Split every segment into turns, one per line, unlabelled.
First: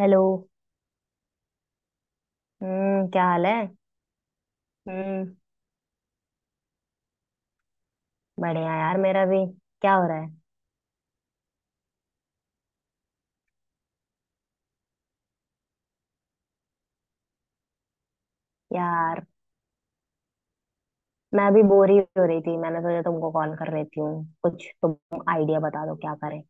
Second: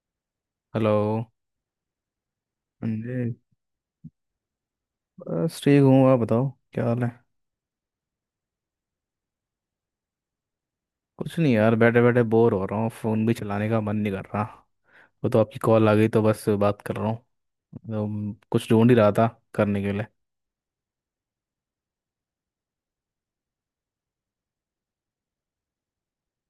Hello.
Hello. हाँ
क्या
जी।
हाल है? हम्म।
बस ठीक हूँ, आप बताओ क्या हाल है।
बढ़िया यार, मेरा भी। क्या हो रहा है?
कुछ नहीं यार, बैठे बैठे बोर हो रहा हूँ, फ़ोन भी चलाने का मन नहीं कर रहा। वो तो आपकी कॉल आ गई तो बस बात कर रहा हूँ। तो कुछ ढूंढ ही रहा
यार,
था करने के लिए।
मैं अभी बोर ही हो रही थी। मैंने सोचा तुमको कॉल कर लेती हूँ। कुछ तुम आइडिया बता दो, क्या करें।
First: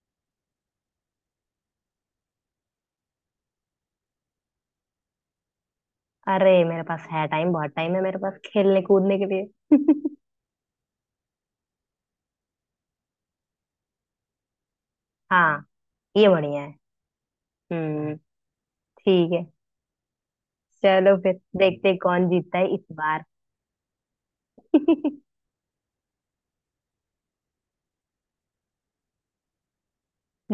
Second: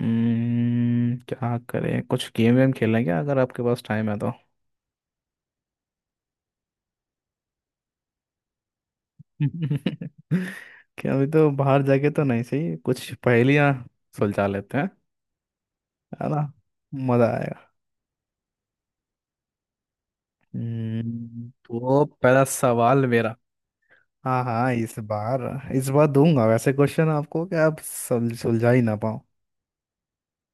क्या करें, कुछ गेम वेम खेलें क्या, अगर आपके पास टाइम है तो।
अरे मेरे पास है टाइम, बहुत टाइम है मेरे पास खेलने कूदने के लिए।
क्या अभी तो बाहर जाके तो नहीं सही, कुछ पहेलियाँ सुलझा लेते हैं।
हाँ,
है
ये
ना,
बढ़िया है।
मज़ा आएगा।
हम्म। ठीक है। चलो फिर देखते हैं
तो
कौन
पहला
जीतता है इस
सवाल
बार।
मेरा। हाँ हाँ, इस बार। इस बार दूंगा वैसे क्वेश्चन आपको कि आप सुलझा ही ना पाओ।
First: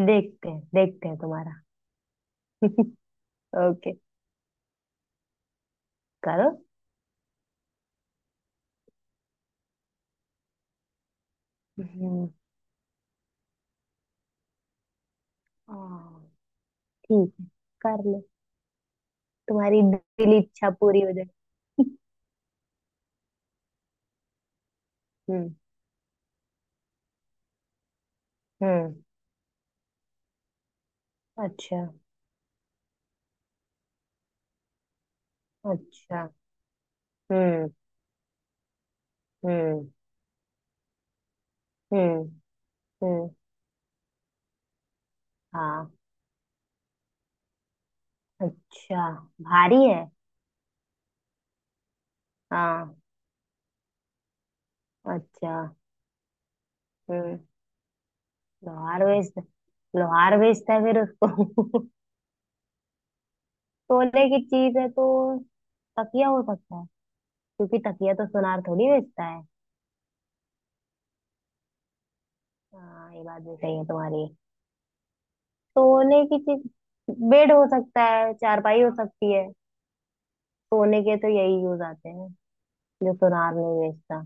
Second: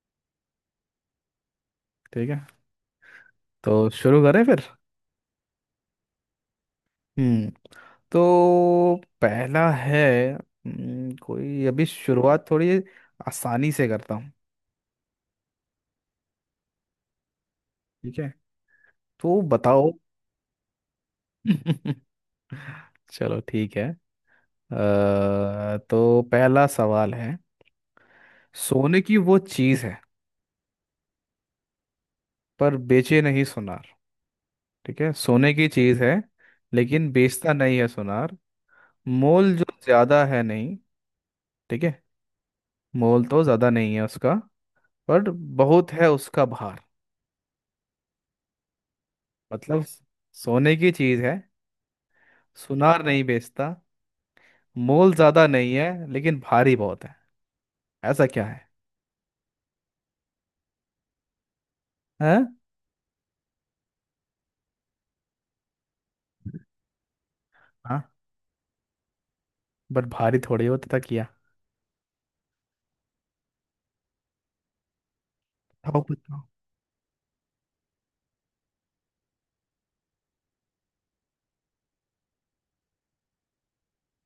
देखते हैं तुम्हारा।
ठीक है, तो
ओके,
शुरू करें फिर।
करो।
हम्म। तो पहला है। कोई अभी
हम्म।
शुरुआत थोड़ी आसानी से करता हूँ।
हाँ, ठीक है, कर
ठीक
लो।
है, तो
तुम्हारी
बताओ।
दिली इच्छा पूरी हो जाए।
चलो ठीक है।
हम्म।
तो पहला सवाल है।
हम्म।
सोने की वो चीज़ है
अच्छा।
पर बेचे नहीं सुनार। ठीक है, सोने की चीज़ है
अच्छा।
लेकिन बेचता
हम्म।
नहीं है सुनार। मोल जो
हम्म।
ज्यादा है नहीं। ठीक है।
हम्म।
मोल
हम्म।
तो ज्यादा नहीं है उसका, पर बहुत
हाँ।
है उसका भार।
अच्छा। भारी
मतलब
है।
सोने की चीज है,
हाँ।
सुनार नहीं बेचता, मोल ज्यादा
अच्छा।
नहीं है लेकिन भारी बहुत है।
हम्म।
ऐसा क्या है।
लोहार बेच, लोहार बेचता है फिर उसको।
हैं।
सोने की चीज है तो तकिया हो सकता है, क्योंकि
हाँ।
तकिया तो सुनार थोड़ी बेचता है।
बट भारी थोड़ी होता था किया।
हाँ, ये बात भी सही है तुम्हारी।
बताओ
सोने की
बताओ।
चीज, बेड हो सकता है, चारपाई हो सकती है। सोने के तो यही यूज आते हैं जो सुनार नहीं बेचता।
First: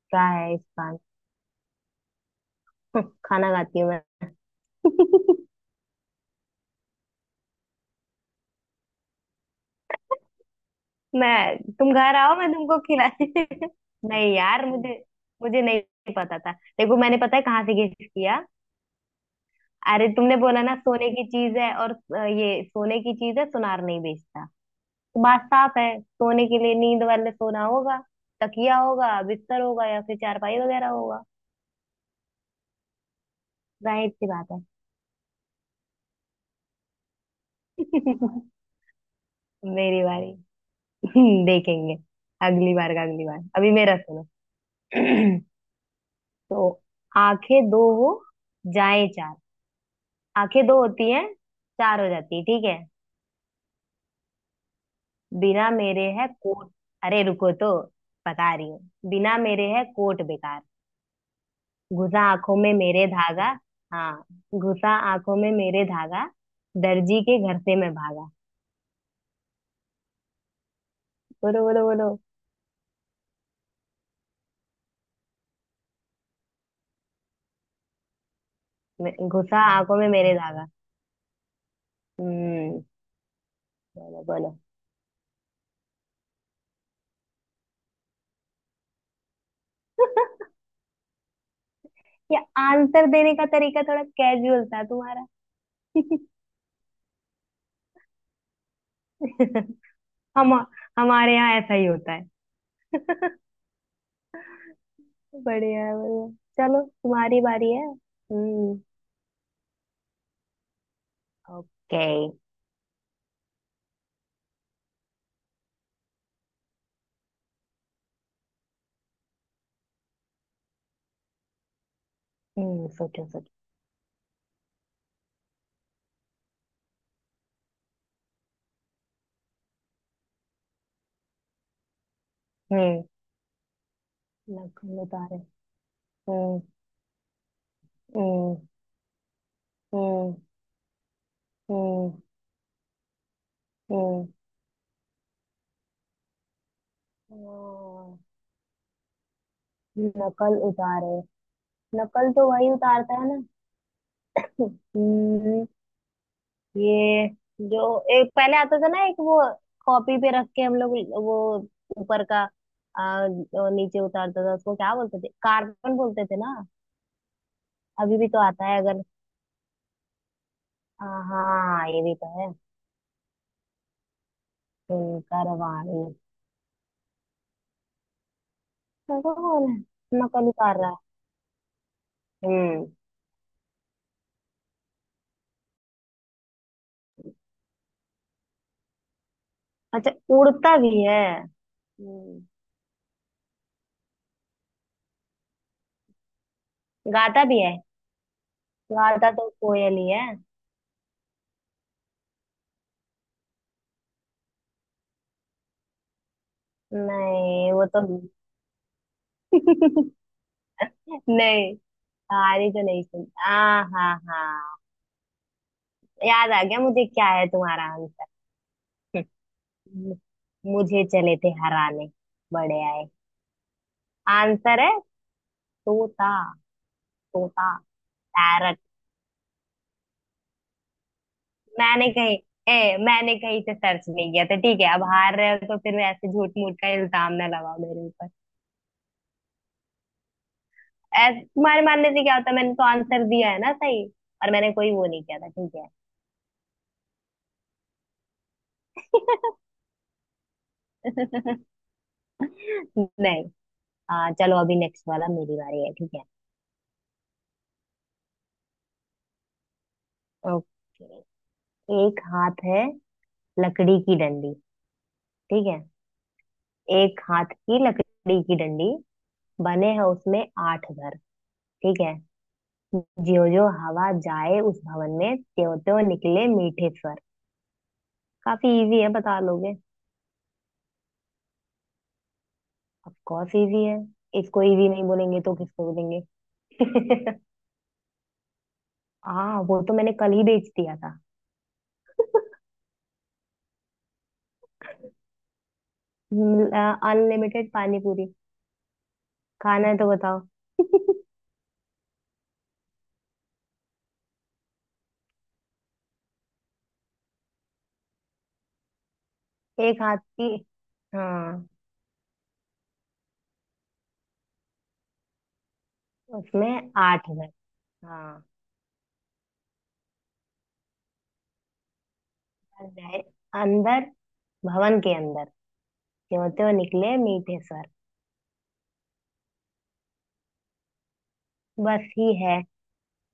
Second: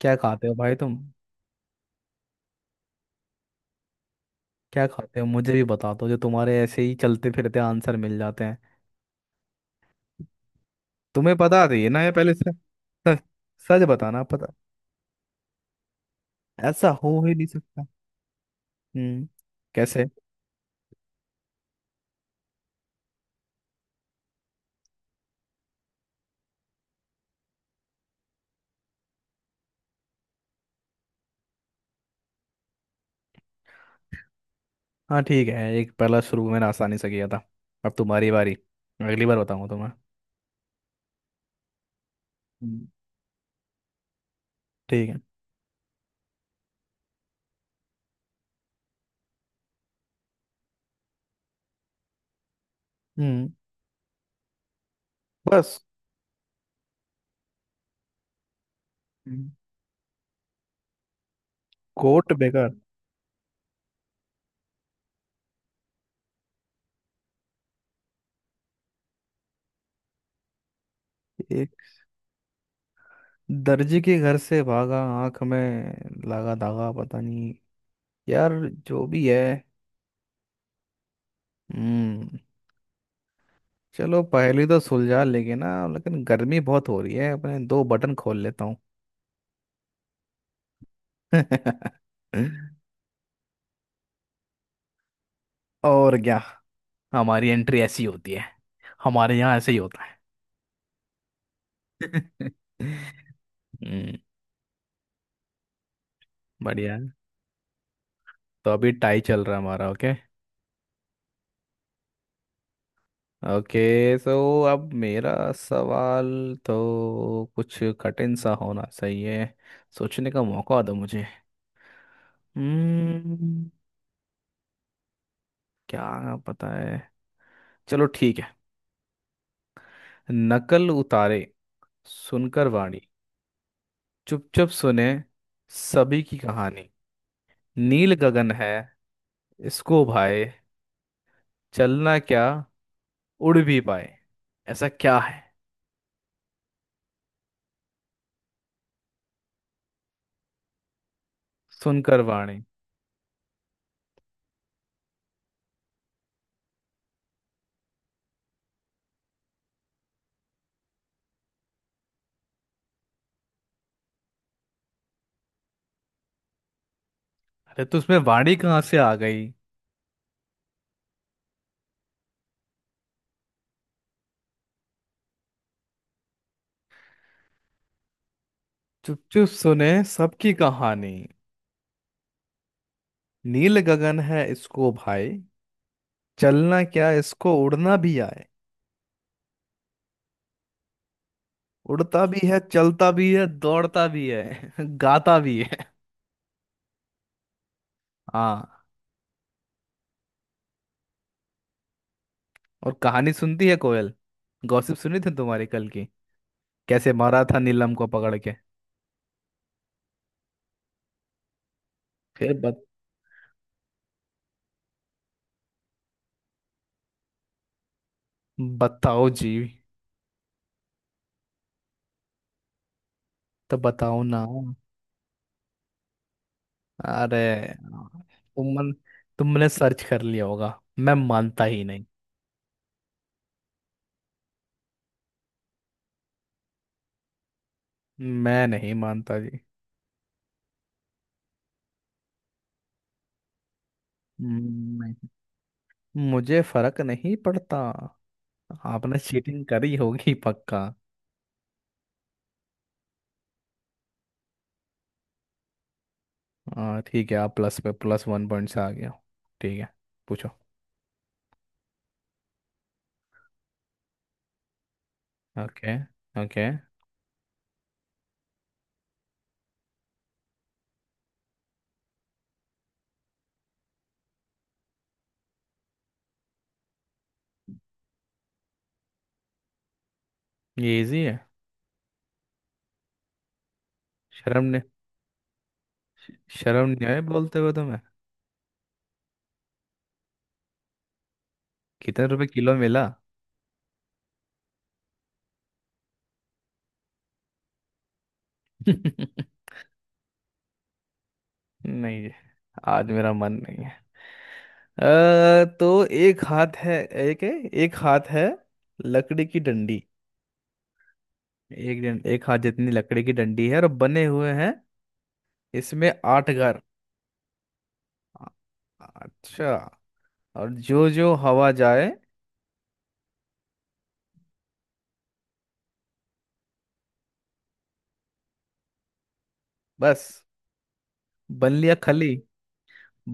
क्या
क्या
खाते
है
हो भाई
इसका?
तुम।
खाना खाती हूँ मैं।
क्या खाते हो, मुझे भी बता दो जो तुम्हारे ऐसे ही चलते फिरते आंसर मिल जाते हैं। तुम्हें
मैं
पता थी
तुम
ना ये
घर
पहले
आओ, मैं
से,
तुमको खिला
सच बताना
नहीं
पता।
यार, मुझे, मुझे नहीं पता था।
ऐसा
देखो मैंने,
हो ही
पता है
नहीं
कहाँ से
सकता।
गेस किया?
हम्म। कैसे।
अरे तुमने बोला ना सोने की चीज है। और ये सोने की चीज है सुनार नहीं बेचता, तो बात साफ है, सोने के लिए नींद वाले सोना होगा, तकिया होगा, बिस्तर होगा या फिर चारपाई वगैरह होगा। जाहिर सी बात है।
हाँ ठीक है, एक पहला शुरू मैंने आसानी से किया था। अब तुम्हारी बारी। अगली बार बताऊंगा तुम्हें।
मेरी बारी। देखेंगे। अगली
हम्म,
बार का अगली बार, अभी मेरा सुनो।
ठीक है।
तो आंखें दो हो जाए चार। आंखें दो होती हैं, चार हो जाती है, ठीक है।
हम्म।
बिना
बस।
मेरे है कोट, अरे रुको तो, बता रही हूँ। बिना
हम्म।
मेरे है कोट बेकार, घुसा
कोट
आंखों
बेकार।
में मेरे धागा। हाँ, घुसा आंखों में मेरे धागा, दर्जी के घर से मैं भागा। बोलो
एक
बोलो बोलो।
दर्जी के घर से भागा, आंख में लगा धागा, पता नहीं यार, जो भी है।
घुसा आंखों में मेरे धागा।
हम्म।
हम्म।
चलो
बोलो बोलो।
पहली तो सुलझा लेंगे ना, लेकिन गर्मी बहुत हो रही है, अपने दो बटन खोल लेता हूँ।
ये आंसर देने का तरीका थोड़ा कैजुअल था तुम्हारा।
और क्या, हमारी एंट्री ऐसी होती है, हमारे यहाँ ऐसे ही होता है।
हम, हमारे यहाँ ऐसा ही होता है।
हम्म।
बढ़िया है, बढ़िया। चलो,
बढ़िया।
तुम्हारी बारी है।
तो
हम्म।
अभी टाई चल रहा है हमारा। ओके।
ओके।
ओके, सो अब मेरा सवाल। तो कुछ कठिन सा होना सही है, सोचने का मौका दो मुझे।
हम्म, सोचो सोचो।
हम्म। क्या पता है। चलो ठीक है। नकल उतारे सुनकर वाणी,
हम्म।
चुपचाप
लखनऊ
सुने
तारे।
सभी की
हम्म।
कहानी, नील गगन
हम्म।
है इसको
हम्म।
भाए,
हम्म।
चलना क्या उड़ भी पाए।
हम्म।
ऐसा क्या है।
हम्म, नकल उतारे।
सुनकर
नकल तो
वाणी।
वही उतारता है ना। हम्म। ये, जो एक पहले आता था ना, एक वो कॉपी पे रख के हम लोग, वो ऊपर का, जो नीचे उतारता था उसको क्या बोलते थे? कार्बन बोलते थे ना।
अरे, तो उसमें
अभी भी तो
वाणी
आता है
कहाँ से
अगर।
आ गई।
हाँ हाँ, ये भी तो है। करवाणी।
चुप
ऐसा
चुप
कौन
सुने
है नकल
सबकी
उतार रहा है?
कहानी,
हम्म।
नील गगन है इसको भाई, चलना क्या इसको उड़ना भी आए।
अच्छा, उड़ता भी है।
उड़ता भी
हम्म।
है, चलता भी है, दौड़ता भी है, गाता भी है।
गाता भी है।
हाँ।
गाता तो कोयल ही है।
और कहानी सुनती है कोयल। गॉसिप सुनी थी तुम्हारी कल की, कैसे मारा था
नहीं वो
नीलम
तो
को पकड़ के।
नहीं,
फिर
तारी
बत,
तो नहीं सुन, हाँ हाँ हाँ, याद आ गया मुझे क्या है तुम्हारा आंसर।
बताओ जी।
मुझे चले थे हराने, बड़े आए।
तो बताओ ना।
आंसर है तोता।
अरे,
तोता, पैरट।
तुमन तुमने सर्च कर लिया होगा, मैं मानता ही नहीं।
मैंने कहीं, ए मैंने कहीं से सर्च नहीं किया था, ठीक है? अब हार रहे हो तो फिर ऐसे झूठ मूठ का इल्जाम ना लगाओ मेरे ऊपर।
मैं नहीं मानता जी।
ऐसे तुम्हारे मानने से क्या होता है? मैंने तो आंसर दिया है ना सही। और मैंने कोई
हम्म,
वो नहीं किया था, ठीक है।
मुझे फर्क नहीं पड़ता। आपने चीटिंग करी होगी पक्का।
नहीं। हाँ चलो, अभी नेक्स्ट वाला मेरी बारी है, ठीक है।
हाँ ठीक है, आप प्लस पे प्लस वन पॉइंट से आ गया हो। ठीक है, पूछो।
ओके, एक हाथ है, लकड़ी की डंडी, ठीक है।
ओके। ओके।
एक हाथ की लकड़ी की डंडी, बने हैं उसमें आठ घर, ठीक है। ज्यो ज्यो हवा जाए उस भवन में, त्यों त्यों निकले मीठे स्वर। काफी इजी है, बता लोगे।
ये इजी है।
ऑफ कोर्स इजी है। इसको
शर्म ने
इजी नहीं बोलेंगे तो किसको
शर्म नहीं आई
बोलेंगे।
बोलते हुए तुम्हें।
हाँ, वो तो मैंने कल ही बेच दिया था।
कितने रुपए किलो मिला।
अनलिमिटेड पानी पूरी खाना है तो बताओ।
नहीं जी, आज मेरा मन नहीं है। तो एक हाथ है। एक है। एक हाथ है लकड़ी की डंडी।
एक हाथ की, हाँ।
एक हाथ जितनी लकड़ी की डंडी है, और बने हुए हैं इसमें आठ घर।
उसमें आठ घर, हाँ।
अच्छा। और जो जो हवा जाए।
अंदर, अंदर, भवन के अंदर, त्यों त्यों निकले मीठे स्वर।
बस। बन लिया
बस ही
खली।
है।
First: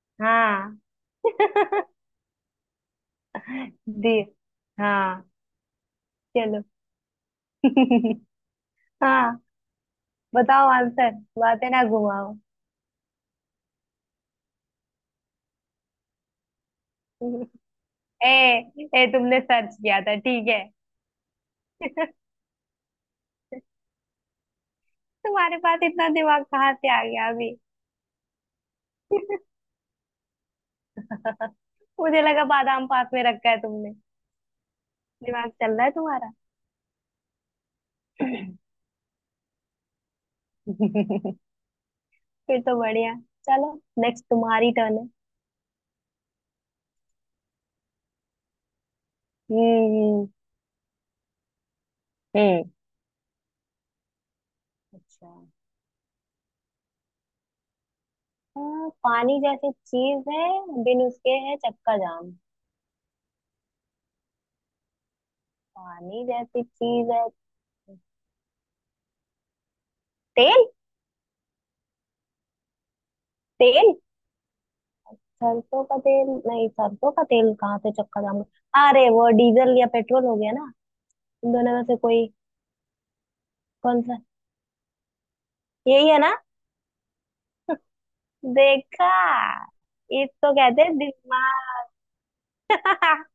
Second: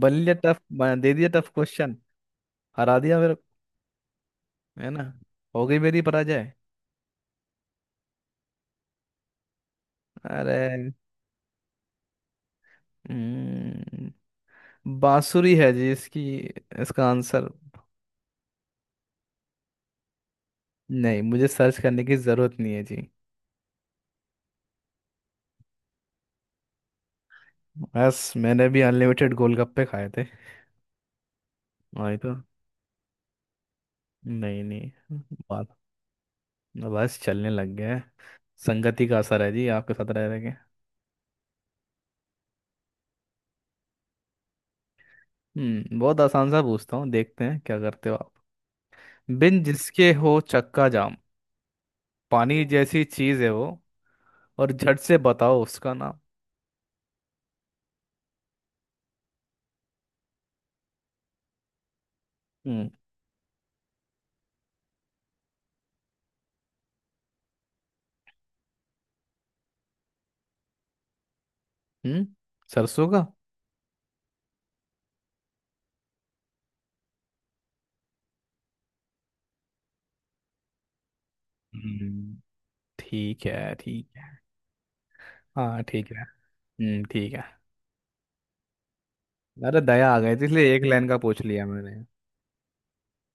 बन लिया टफ।
हाँ।
दे दिया टफ क्वेश्चन। हरा दिया मेरे को,
दी।
है ना,
हाँ।
हो गई मेरी पराजय।
चलो। हाँ। बताओ
अरे।
आंसर, बातें ना घुमाओ।
हम्म, बांसुरी है जी इसकी, इसका आंसर।
ए, ए तुमने सर्च किया था, ठीक है।
नहीं, मुझे सर्च करने की जरूरत नहीं है जी।
तुम्हारे पास इतना दिमाग कहाँ से आ गया अभी?
बस मैंने भी अनलिमिटेड गोलगप्पे खाए थे। वही
मुझे
तो।
लगा बादाम पास में रखा है तुमने,
नहीं नहीं।
दिमाग
बात
चल रहा है तुम्हारा।
बस चलने लग गया है, संगति का असर है जी आपके साथ रह रहे।
फिर तो बढ़िया। चलो, नेक्स्ट तुम्हारी टर्न है।
हम्म। बहुत आसान सा पूछता हूँ, देखते हैं क्या करते हो आप। बिन जिसके
हम्म।
हो चक्का जाम, पानी
हम्म।
जैसी चीज है वो, और झट से
अच्छा।
बताओ उसका नाम।
हाँ, पानी जैसी चीज है, बिन उसके है चक्का जाम।
हम्म।
पानी जैसी चीज है, तेल।
हम्म। सरसों का।
तेल, सरसों का तेल? नहीं, सरसों का तेल कहाँ से चक्का जाम। अरे वो डीजल या पेट्रोल हो गया ना, इन दोनों में से कोई।
हम्म, ठीक है
कौन
ठीक
सा?
है। हाँ
यही
ठीक
है
है।
ना।
हम्म, ठीक है।
देखा,
अरे, दया आ गई थी
इसको
इसलिए
कहते
एक
हैं
लाइन का पूछ लिया
दिमाग।
मैंने।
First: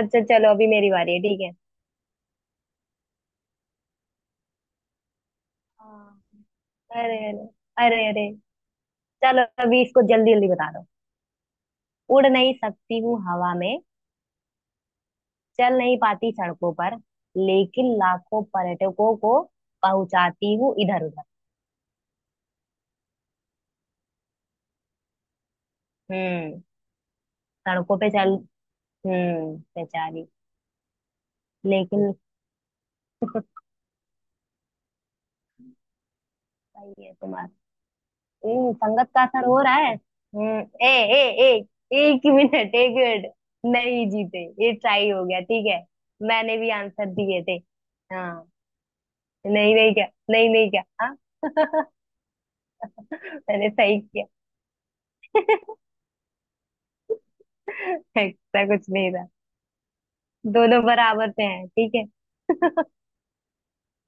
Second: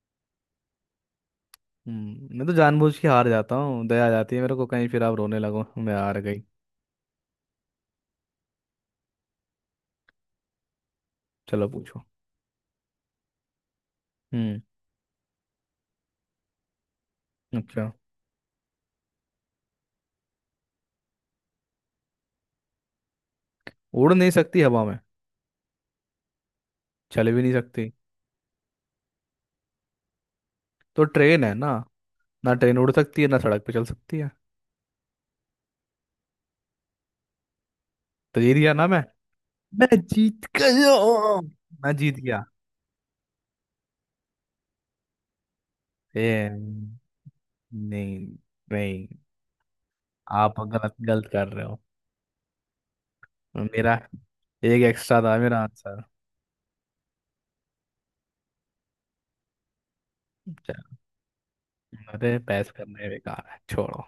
अच्छा चलो, अभी मेरी बारी है, ठीक है।
हम्म। मैं तो जानबूझ के हार जाता हूँ, दया आ जाती है मेरे को, कहीं फिर आप रोने लगो मैं हार
हाँ।
गई।
अरे अरे, अरे अरे, चलो अभी इसको जल्दी जल्दी बता दो।
चलो पूछो।
उड़ नहीं सकती हूँ हवा में,
हम्म।
चल नहीं पाती सड़कों पर,
अच्छा।
लेकिन लाखों पर्यटकों को पहुंचाती हूँ इधर उधर।
उड़ नहीं सकती हवा में,
हम्म।
चल भी नहीं सकती।
सड़कों पे चल, हम्म, बेचारी।
तो ट्रेन है ना,
लेकिन,
ना ट्रेन उड़ सकती है ना सड़क पे चल सकती है।
सही है तुम्हारा।
तो जीत गया ना मैं।
संगत का असर हो रहा
मैं
है।
जीत
हम्म। ए ए,
गया। मैं
ए
जीत
एक ही
गया।
मिनट, एक मिनट, नहीं जीते, ये ट्राई हो गया, ठीक है।
ए,
मैंने भी आंसर दिए थे।
नहीं
हाँ।
नहीं।
नहीं नहीं क्या, नहीं
आप
नहीं क्या,
गलत
हाँ।
गलत कर रहे हो।
मैंने
मेरा
सही किया।
एक एक्स्ट्रा था मेरा आंसर।
ऐसा कुछ नहीं था। दोनों
चलो,
बराबर पे हैं, ठीक है।
अरे बहस करने बेकार है, छोड़ो।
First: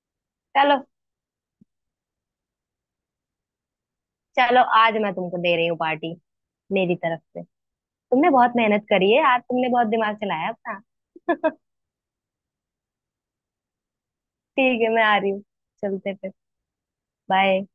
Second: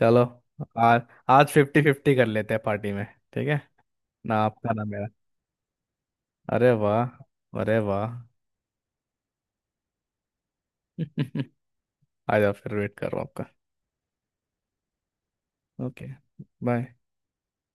चलो।
चलो।
आज आज फिफ्टी फिफ्टी कर लेते हैं पार्टी में। ठीक है, ना
चलो
आपका ना
आज
मेरा।
मैं तुमको दे रही हूँ पार्टी,
अरे
मेरी तरफ से।
वाह। अरे वाह।
तुमने बहुत मेहनत करी है आज, तुमने बहुत दिमाग चलाया अपना।
आ जाओ, फिर वेट कर रहा हूँ आपका।
ठीक है, मैं आ रही हूँ।
ओके।
चलते फिर।
बाय।
बाय।